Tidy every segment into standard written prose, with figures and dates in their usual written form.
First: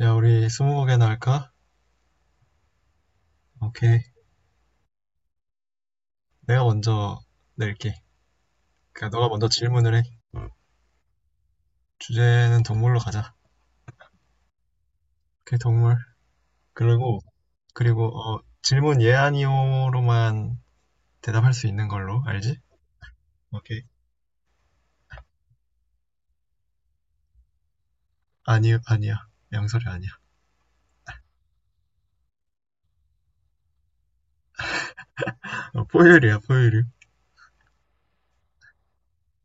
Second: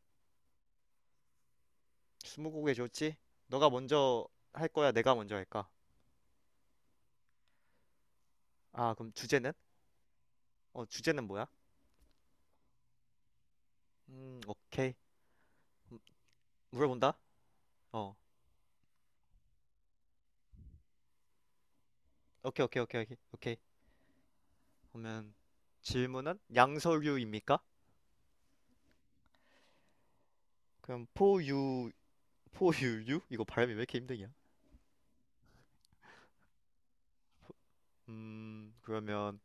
야, 우리 스무고개나 할까? 스무고개 좋지? 너가 오케이. 먼저 할 거야? 내가 먼저 할까? 내가 먼저 낼게. 그럼 그러니까 너가 먼저 주제는? 질문을 해. 주제는 뭐야? 주제는 동물로 가자. 오케이. 오케이, 동물. 음, 물어본다? 그리고 어, 질문 예 아니오로만 대답할 수 있는 걸로 알지? 오케이, 오케이, 오케이, 오케이. 오케이. 오케이. 그러면 질문은 양서류입니까? 아니, 아니야. 양설이 아니야. 그럼 포유류? 이거 발음이 왜 이렇게 힘드냐? 어, 포유류야, 포유류. 그러면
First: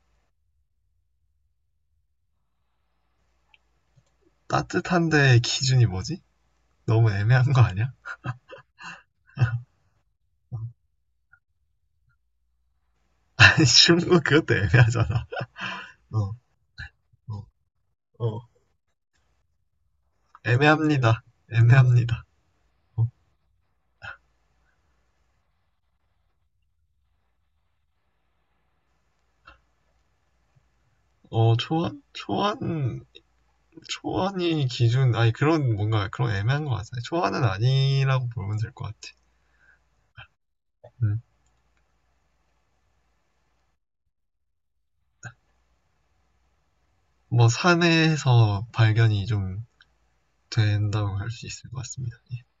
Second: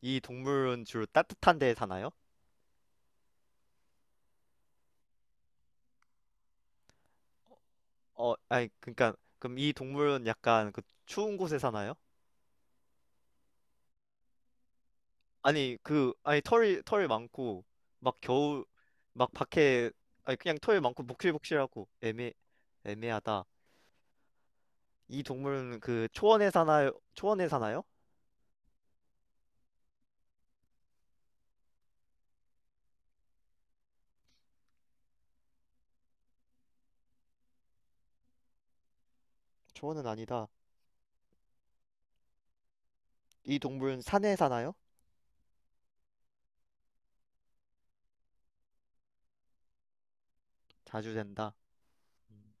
이 동물은 주로 따뜻한 데에 사나요? 따뜻한데 기준이 뭐지? 너무 애매한 거 아니야? 어, 아니, 그러니까 그럼 이 동물은 약간 추운 곳에 사나요? 아니, 쉬운 거 그것도 애매하잖아. 아니 그 어, 아니 털이 털 어, 많고 막 어. 겨우 막 밖에 아니 그냥 털 많고 복 애매합니다. 실복실하고 애매합니다. 애매 어, 애매하다. 이 동물은 초원에 사나요? 초원에 사나요? 어, 초안? 초안 초안이 기준, 아니, 그런, 뭔가, 그런 애매한 것 같아요. 초안은 아니라고 보면 될 것 같아. 초원은 아니다. 음. 이 동물은 산에 사나요? 뭐, 산에서 발견이 좀 자주 된다고 할 수 된다. 있을 것 같습니다. 예. 음.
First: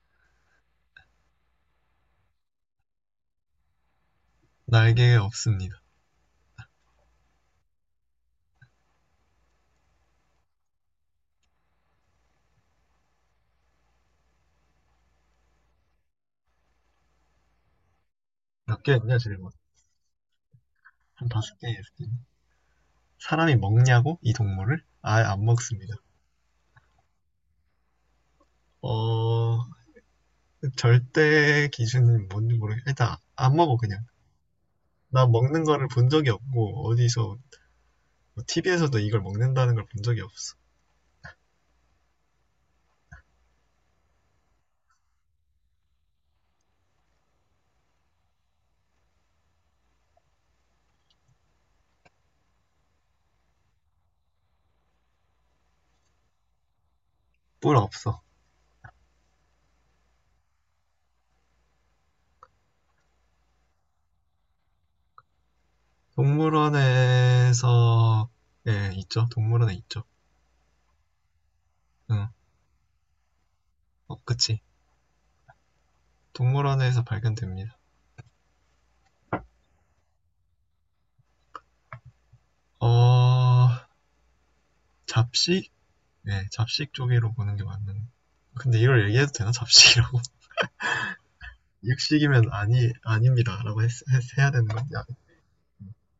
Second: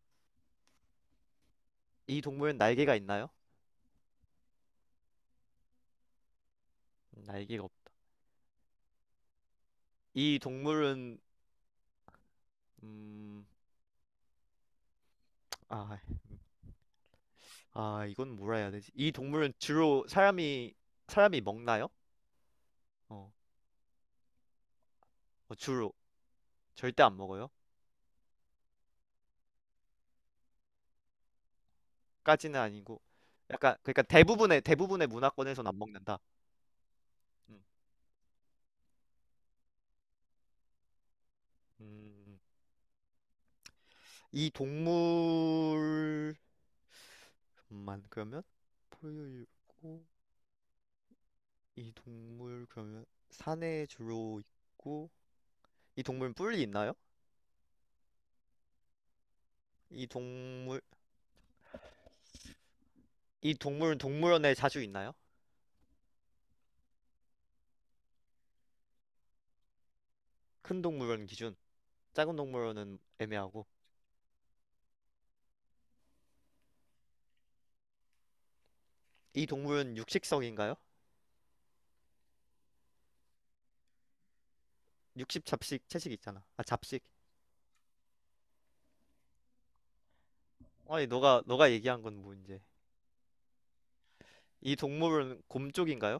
이 동물은 날개가 있나요? 날개 없습니다. 날개가 없. 이 동물은 음, 아, 아 이건 뭐라 해야 몇 되지? 이 개였냐, 질문? 동물은 주로 한 사람이 다섯 개어요. 먹나요? 어, 사람이 먹냐고? 이 동물을? 아예 안 주로 먹습니다. 절대 안 먹어요. 어, 절대 기준은 뭔지 까지는 모르겠, 아니고 일단, 안 약간 먹어, 그냥. 그러니까 대부분의 나 먹는 문화권에서는 안 거를 본 먹는다. 적이 없고, 어디서, 음. TV에서도 이걸 먹는다는 걸 본 적이 없어. 음. 이 동물만 그러면 포유류고 이 동물 그러면 산에 주로 있고 이 동물은 뿔이 있나요? 뿔 없어. 이 동물 이 동물은 동물원에 자주 있나요? 동물원에서 예, 있죠. 동물원에 있죠. 큰 동물원 기준, 응. 작은 동물원은 애매하고. 어, 그치. 동물원에서 발견됩니다. 이 동물은 육식성인가요? 어, 육식 잡식? 잡식 채식 있잖아. 네, 아 잡식 잡식. 쪽으로 보는 게 맞는. 근데 이걸 얘기해도 되나? 잡식이라고? 아니 너가 얘기한 건 육식이면 뭔지. 아니, 아닙니다 라고 해야 되는 이 거냐? 동물은 곰 쪽인가요?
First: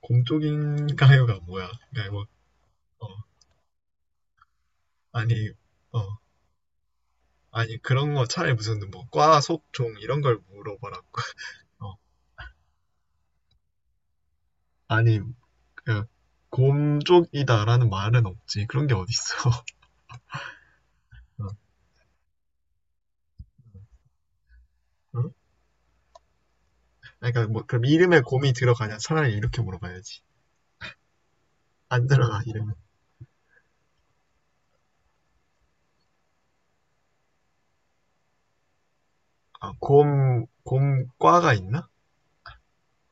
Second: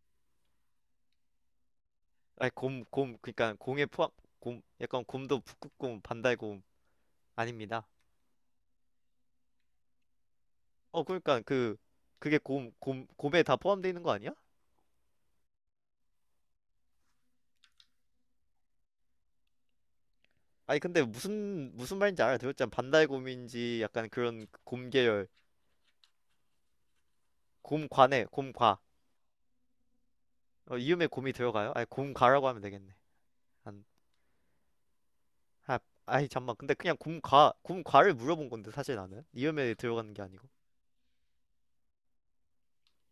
곰 쪽인가요가 뭐야? 그러니까 뭐, 아니 곰, 어, 곰, 그러니까 공에 포함, 곰, 약간 아니, 곰도 어, 북극곰, 반달곰 아니, 아닙니다. 그런 거 차라리 무슨 뭐, 과, 속, 종, 이런 걸 물어보라고. 그러니까 어, 그게 곰에 다 포함되어 있는 거 아니야? 아니, 그, 곰 쪽이다라는 말은 없지. 그런 게 어딨어. 아니 근데 어, 무슨 말인지 알아들었잖아. 반달곰인지 약간 그런 곰 어? 계열, 그러니까 뭐 그럼 이름에 곰과네, 곰이 곰과. 들어가냐? 차라리 이렇게 물어봐야지. 어, 이음에 곰이 들어가요? 아니 안 들어가 곰과라고 하면 이름에. 되겠네. 안, 아, 아이 잠만. 근데 그냥 곰과를 물어본 건데 사실 나는 아, 이음에 들어가는 게 곰 아니고. 곰과가 있나?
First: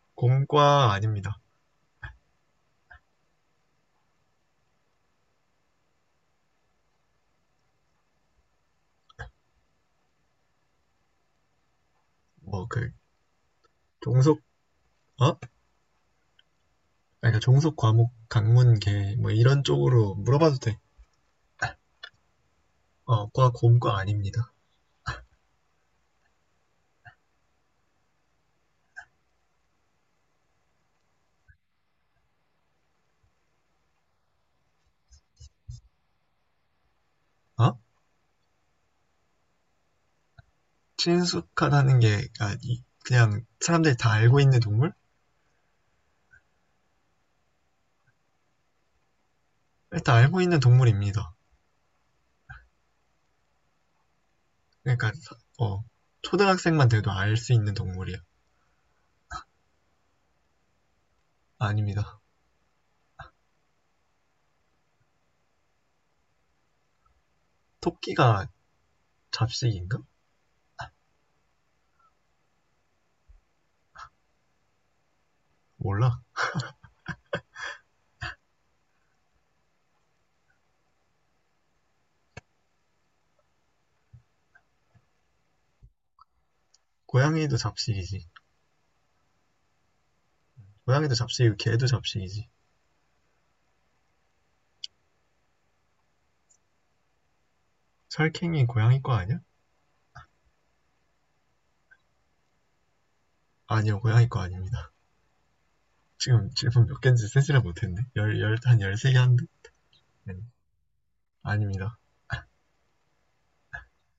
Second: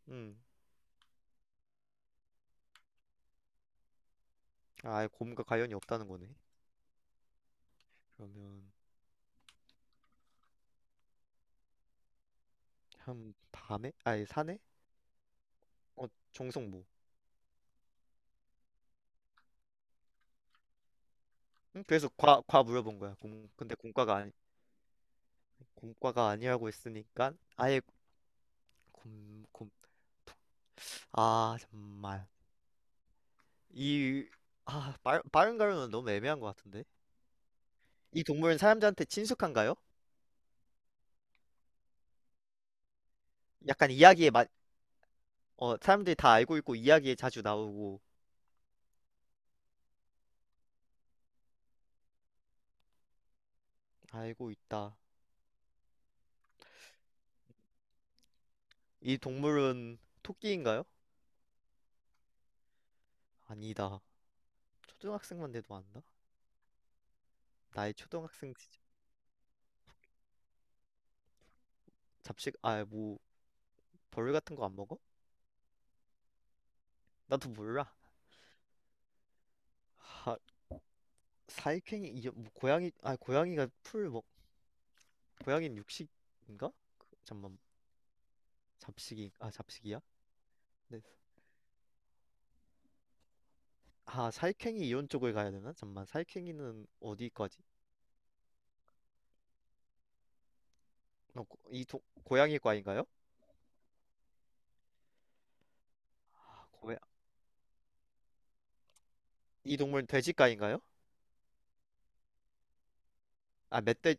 음, 곰과 아닙니다. 아, 아예 곰과 관련이 없다는 거네. 그러면 뭐 그 한 밤에? 아니 종속. 산에? 어? 어, 정성모. 그러니까 종속 과목 강문계 뭐 이런 쪽으로 물어봐도 돼. 응? 그래서 과 물어본 거야. 어, 과 근데 곰과 공과가 아니, 아닙니다. 공과가 아니라고 했으니까 아예 곰, 곰, 아 정말 이, 빠른 가루는 너무 애매한 것 같은데. 어? 이 동물은 사람들한테 친숙한가요? 친숙하다는 게 아, 그냥 약간 사람들이 다 이야기에 알고 마, 있는 동물? 어 사람들이 다 알고 있고 이야기에 자주 나오고 일단 알고 있는 동물입니다. 알고 있다. 그러니까 어, 초등학생만 돼도 알 수 있는 동물이야. 이 동물은 토끼인가요? 아닙니다. 아니다. 초등학생만 돼도 안다? 나의 토끼가 초등학생 시절. 잡식인가? 잡식, 아 뭐 벌 같은 거 안 먹어? 몰라. 나도 몰라. 사익행위 이게 뭐 고양이가 풀 먹, 고양이는 육식인가? 고양이도 잠만 잡식이지. 잡식이 아 잡식이야? 네. 고양이도 잡식이고 개도 잡식이지. 아 사익행위 이론 쪽을 가야 되나? 잠만 사익행위는 어디까지? 설캥이 고양이 거 아니야? 이 동, 고양이과인가요? 아니요, 고양이 거 아닙니다. 지금 아, 질문 고양, 몇 개인지 세지를 못했네. 한 13개 한데? 이 동물 은 네. 돼지과인가요? 아닙니다. 아 멧돼,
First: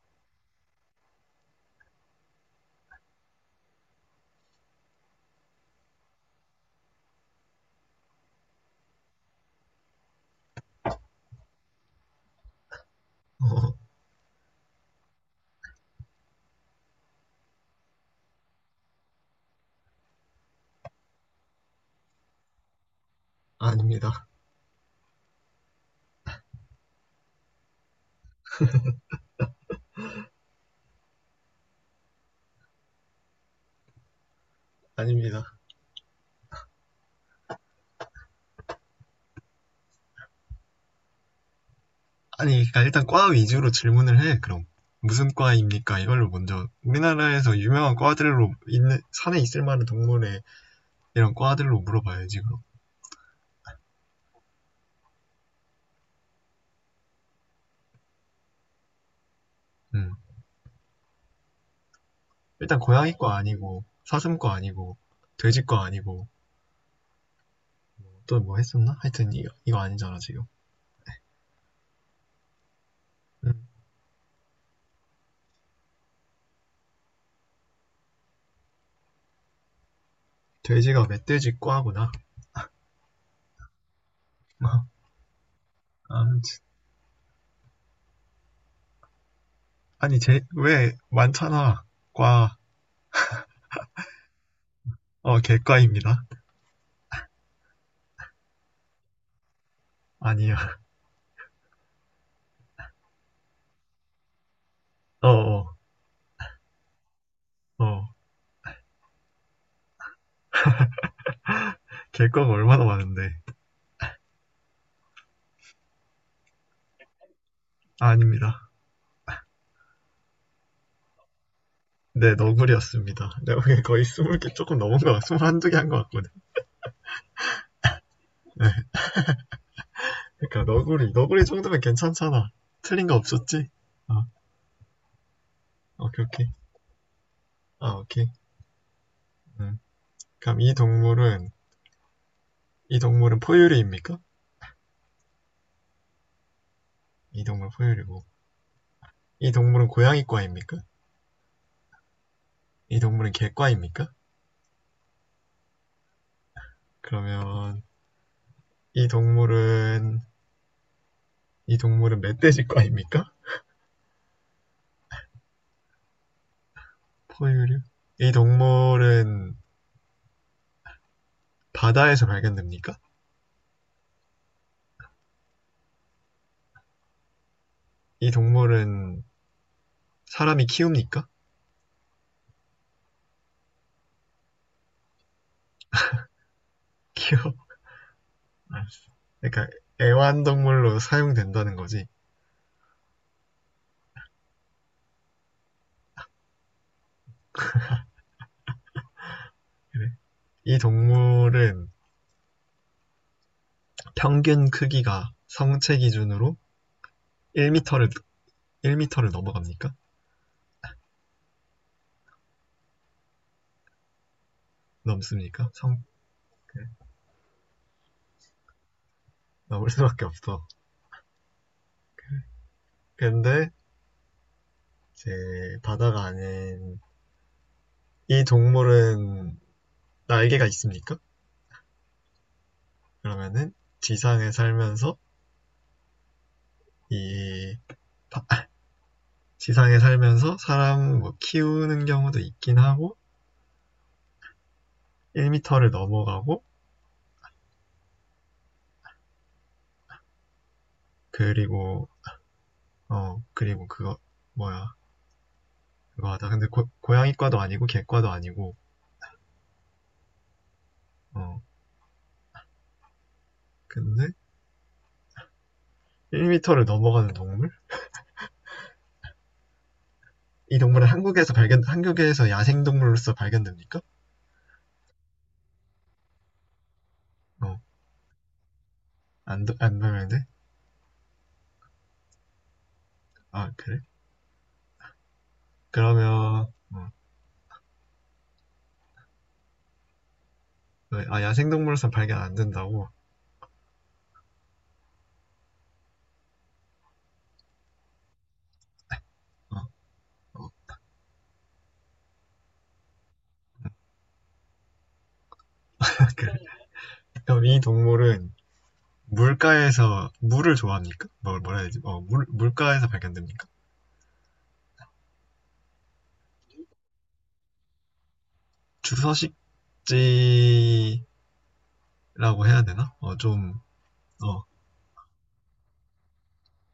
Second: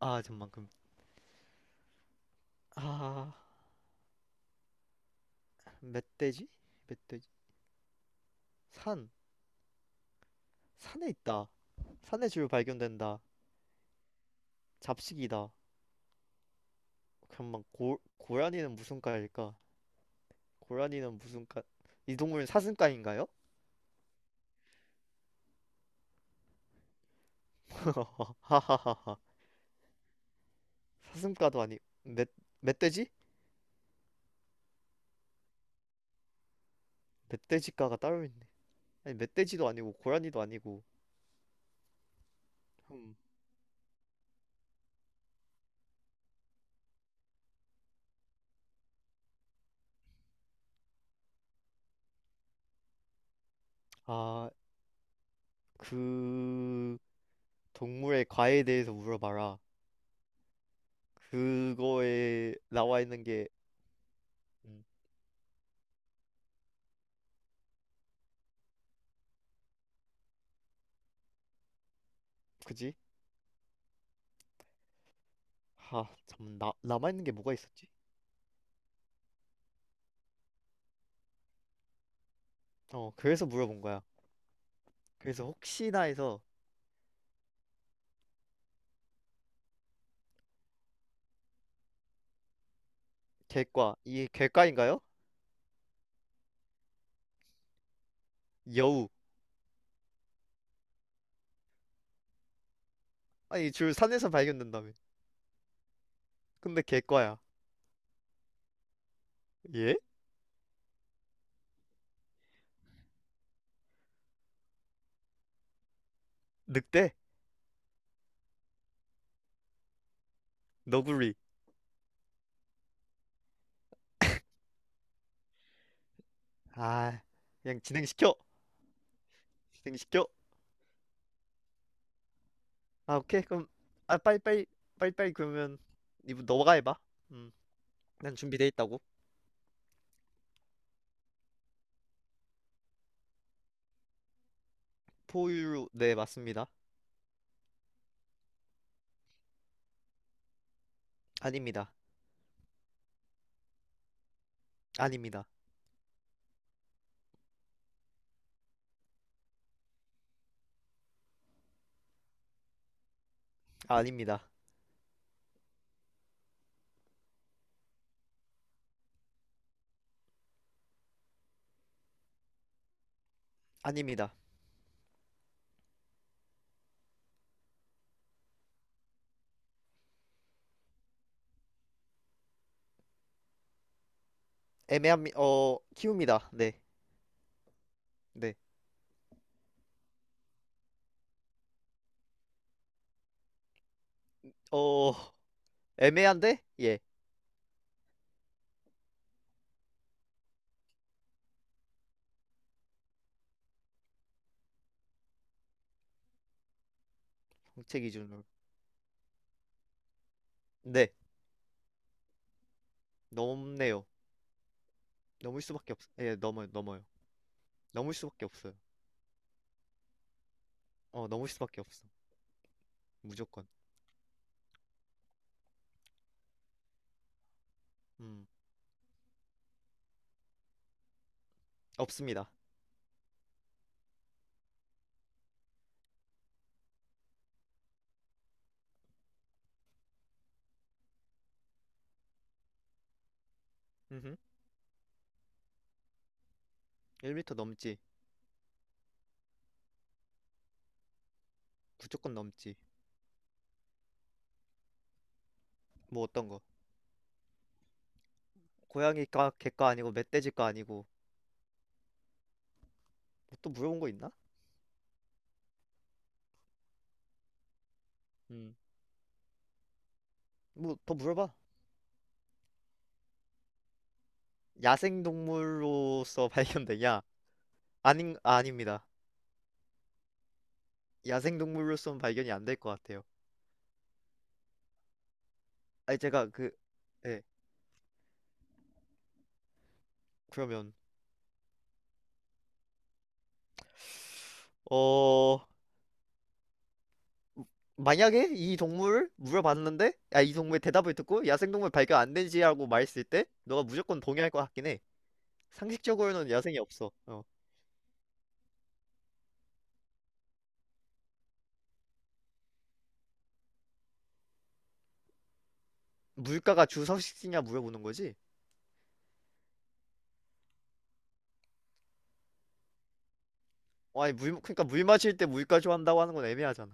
아 잠만 그럼 아 멧돼지? 멧돼지. 산. 산에 있다. 산에 주로 발견된다. 어, 잡식이다. 잠만 고 고라니는 무슨 과일까? 고라니는 무슨 과? 이 동물은 사슴과인가요? 아닙니다. 하하하하 사슴과도 아니 멧, 멧돼지? 아닙니다. 멧돼지과가 따로 있네. 아니 멧돼지도 아니고 고라니도 아니고. 아니, 그러니까 일단 음. 과 위주로 질문을 해, 그럼. 무슨 과입니까? 이걸로 먼저 우리나라에서 유명한 과들로 있는 산에 있을 만한 동물의 이런 과들로 물어봐야지 그럼. 아, 그 동물의 과에 대해서 물어봐라. 음. 그거에 일단 나와 있는 고양이과 게. 아니고 사슴과 음, 아니고 돼지과 아니고 또 뭐 했었나? 하여튼 이거 아니잖아 지금. 그지? 음, 아, 잠깐 나 남아 있는 게 뭐가 있었지? 돼지가 멧돼지 과구나. 어, 그래서 물어본 거야. 그래서 혹시나 해서 아무튼 아니 왜 많잖아 과. 개과 이게 개과인가요? 어, 개과입니다. 여우. 아니야. 아니 줄 산에서 발견된다며. 어어어. 근데 개과야. 어, 어. 예? 개과가 얼마나 많은데. 늑대? 아, 아닙니다. 너구리. 네, 너구리였습니다. 내가 보기엔 거의 스물 개 조금 넘은 거, 한두 개 한 거 같거든. 아, 그냥 진행시켜. 진행시켜. 그러니까 너구리, 너구리 정도면 괜찮잖아. 틀린 거 오케이. 없었지? 그럼 아, 아, 빨리빨리 빨리빨리 그러면 오케이, 이분 오케이. 너가 해봐. 음, 아, 오케이. 난 준비돼 있다고. 음. 그럼 이 동물은 포유류입니까? 포유류 네, 맞습니다. 이 동물 포유류고. 이 동물은 고양이과입니까? 아닙니다. 이 동물은 개과입니까? 아닙니다. 그러면 이 동물은 이 동물은 멧돼지과입니까? 아닙니다. 포유류? 이 동물은 바다에서 발견됩니까? 아닙니다. 이 동물은 사람이 키웁니까? 애매한 어 키웁니다. 네. 키워. 네. 알았어. 그러니까 애완동물로 사용된다는 거지. 어 애매한데? 예. 그래. 이 동물은 평균 크기가 성체 기준으로 정체 1m를 기준으로. 1터를 넘어갑니까? 네. 넘네요. 넘을 넘습니까? 수밖에 없. 성 예, 넘어요. 넘어요. 넘을 수밖에 없어요. 넘을 수밖에 없어. 어, 넘을 수밖에 없어. 무조건. 근데 이제 바다가 아닌 이 음. 동물은 날개가 있습니까? 없습니다. 그러면은 지상에 살면서 이 바- 아, 사람 뭐 키우는 경우도 있긴 하고 음. 1m를 넘어가고 1m 넘지. 그리고 무조건 넘지. 그리고 그거 뭐야. 뭐 그거 하다 어떤 거? 근데 고양이과도 아니고 개과도 아니고. 고양이과, 개과 아니고 멧돼지과 아니고. 어, 뭐또 물어본 거 있나? 근데 1m를 넘어가는 동물? 음. 이 뭐 동물은 더 물어봐. 한국에서 야생 동물로서 발견됩니까? 야생동물로서 발견되냐? 닙니다. 어안안. 발견돼? 야생동물로서는 발견이 안될 것 같아요. 아 그래? 아니 제가 그러면 그 예. 그러면 야생동물로서 발견 안 된다고? 어, 만약에 이 동물을 어, 물어봤는데 야, 이 어. 동물의 대답을 듣고 야생동물 발견 안 되지라고 말했을 때 너가 무조건 동의할 것 같긴 해. 상식적으로는 그래. 야생이 없어. 어. 그럼 이 동물은 물가에서 물을 좋아합니까? 뭘 뭐라 해야 되지? 어, 물 물가에서 발견됩니까? 물가가 주서식지냐 물어보는 거지? 주서식지라고 해야 되나? 어, 좀. 아니 어, 물 마실 때 물가 좋아한다고 하는 건 애매하잖아.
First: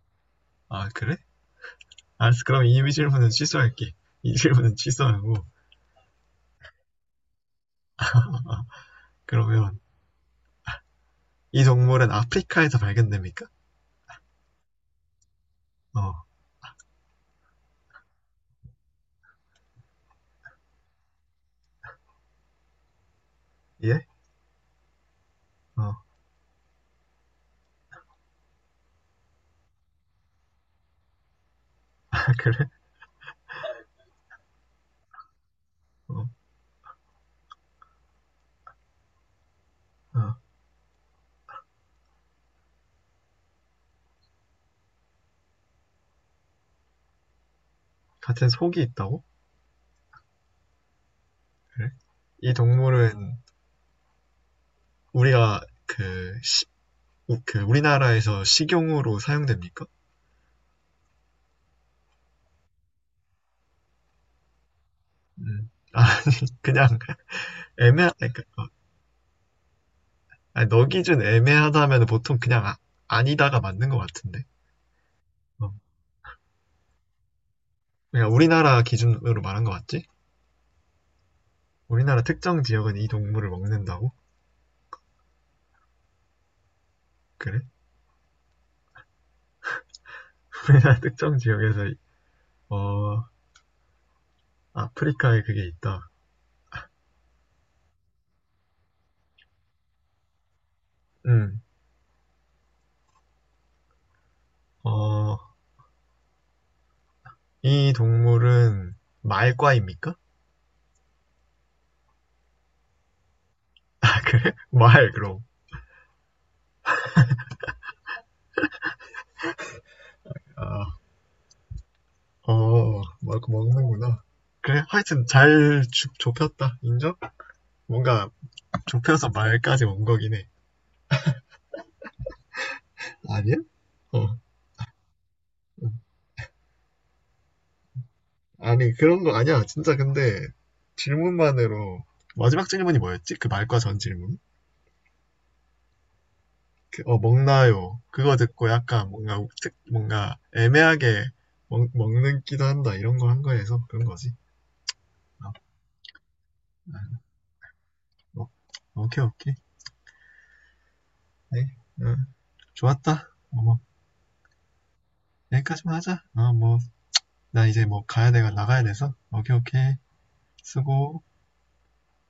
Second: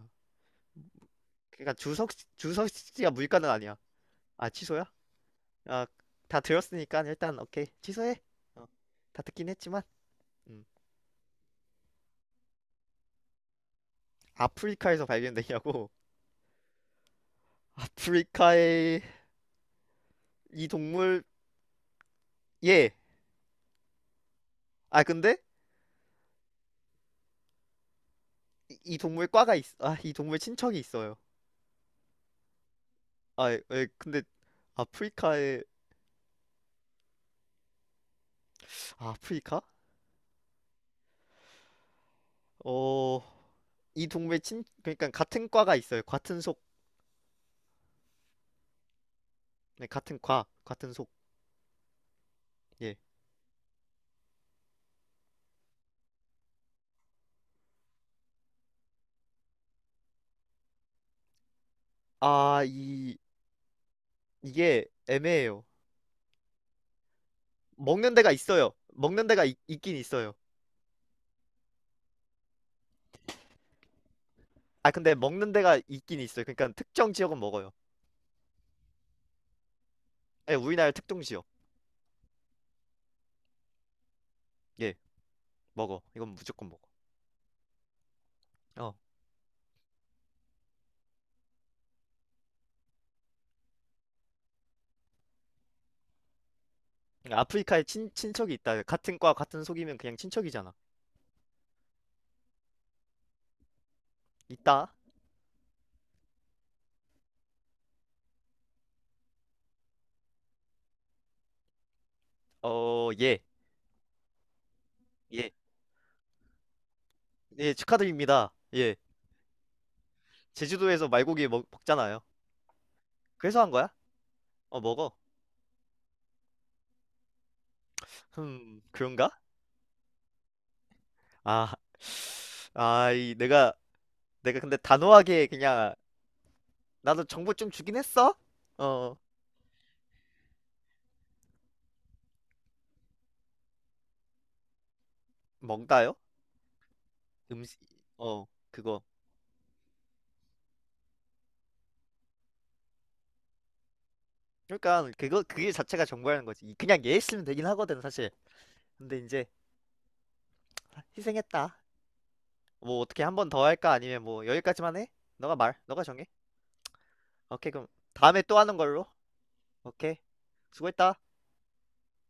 아 그래? 그러니까 알았어. 그럼 주석 이 씨가 질문은 물가는 아니야. 취소할게. 이 아 질문은 취소야? 취소하고. 아 다 들었으니까 일단 오케이 어, 취소해. 어. 어, 다 듣긴 그러면 했지만. 음. 이 동물은 아프리카에서 발견됩니까? 아프리카에서 발견되냐고. 어, 아프리카의 이 동물. 예. 예? 아 근데 어, 이 동물 과가 있. 아이 동물 친척이 있어요. 그래? 예, 예, 근데 아프리카에, 어, 아프리카? 어. 어, 이 동물 친 그러니까 같은 과가 있어요. 같은 속. 같은 속이 있다고? 네, 같은 과 같은 속. 그래? 이 예. 동물은 우리가 그, 시- 그 우리나라에서 식용으로 사용됩니까? 아, 이, 이게 애매해요. 음. 아, 그냥 먹는 데가 그러니까, 어, 있어요. 긴 있어요. 아니, 너 기준 애매하다면 보통 그냥 아, 니다가 맞는 것 같은데. 아, 근데 먹는 어. 데가 있긴 있어요. 그러니까 특정 지역은 먹어요. 그냥 우리나라 기준으로 말한 것 같지? 예, 우리나라 특정 지역. 우리나라 특정 지역은 이 동물을 먹는다고? 예, 먹어. 이건 무조건 먹어. 그래? 어. 우리나라 특정 지역에서 어, 아프리카에 그게 있다. 그러니까 아프리카에 친척이 있다. 같은 과, 같은 속이면 그냥 친척이잖아. 음. 있다? 어, 이 동물은 말과입니까? 어, 예. 아, 그래? 말, 그럼. 예. 예, 축하드립니다. 예. 아, 제주도에서 먹잖아요. 막 그래서 한 거야? 먹는구나. 어, 그래, 먹어. 하여튼 잘 좁혔다. 인정? 뭔가 흠, 좁혀서 그런가? 말까지 온 거긴 해. 아, 아니야? 내가, 어. 내가 근데 단호하게 그냥 나도 정보 좀 주긴 했어. 아니, 어, 그런 거 아니야. 진짜 근데 질문만으로 마지막 질문이 뭐였지? 그 말과 전 질문? 뭔가요? 음식, 먹나요? 그거 어, 듣고 그거. 약간 뭔가 뭔가 애매하게 먹는 기도 한다. 이런 거 한 거에서 그런 거지. 그러니까 그거 그게 자체가 정보라는 거지. 그냥 얘 있으면 되긴 하거든 사실. 어, 어. 근데 오케이, 이제 오케이. 네. 희생했다. 어, 뭐 어떻게 좋았다. 한 번 더 뭐, 할까? 아니면 뭐 여기까지만 해? 여기까지만 너가 하자. 정해. 어, 뭐. 나 오케이 이제 그럼 뭐 가야 다음에 돼가 또 하는 나가야 걸로. 돼서 오케이, 오케이, 오케이. 쓰 수고했다. 고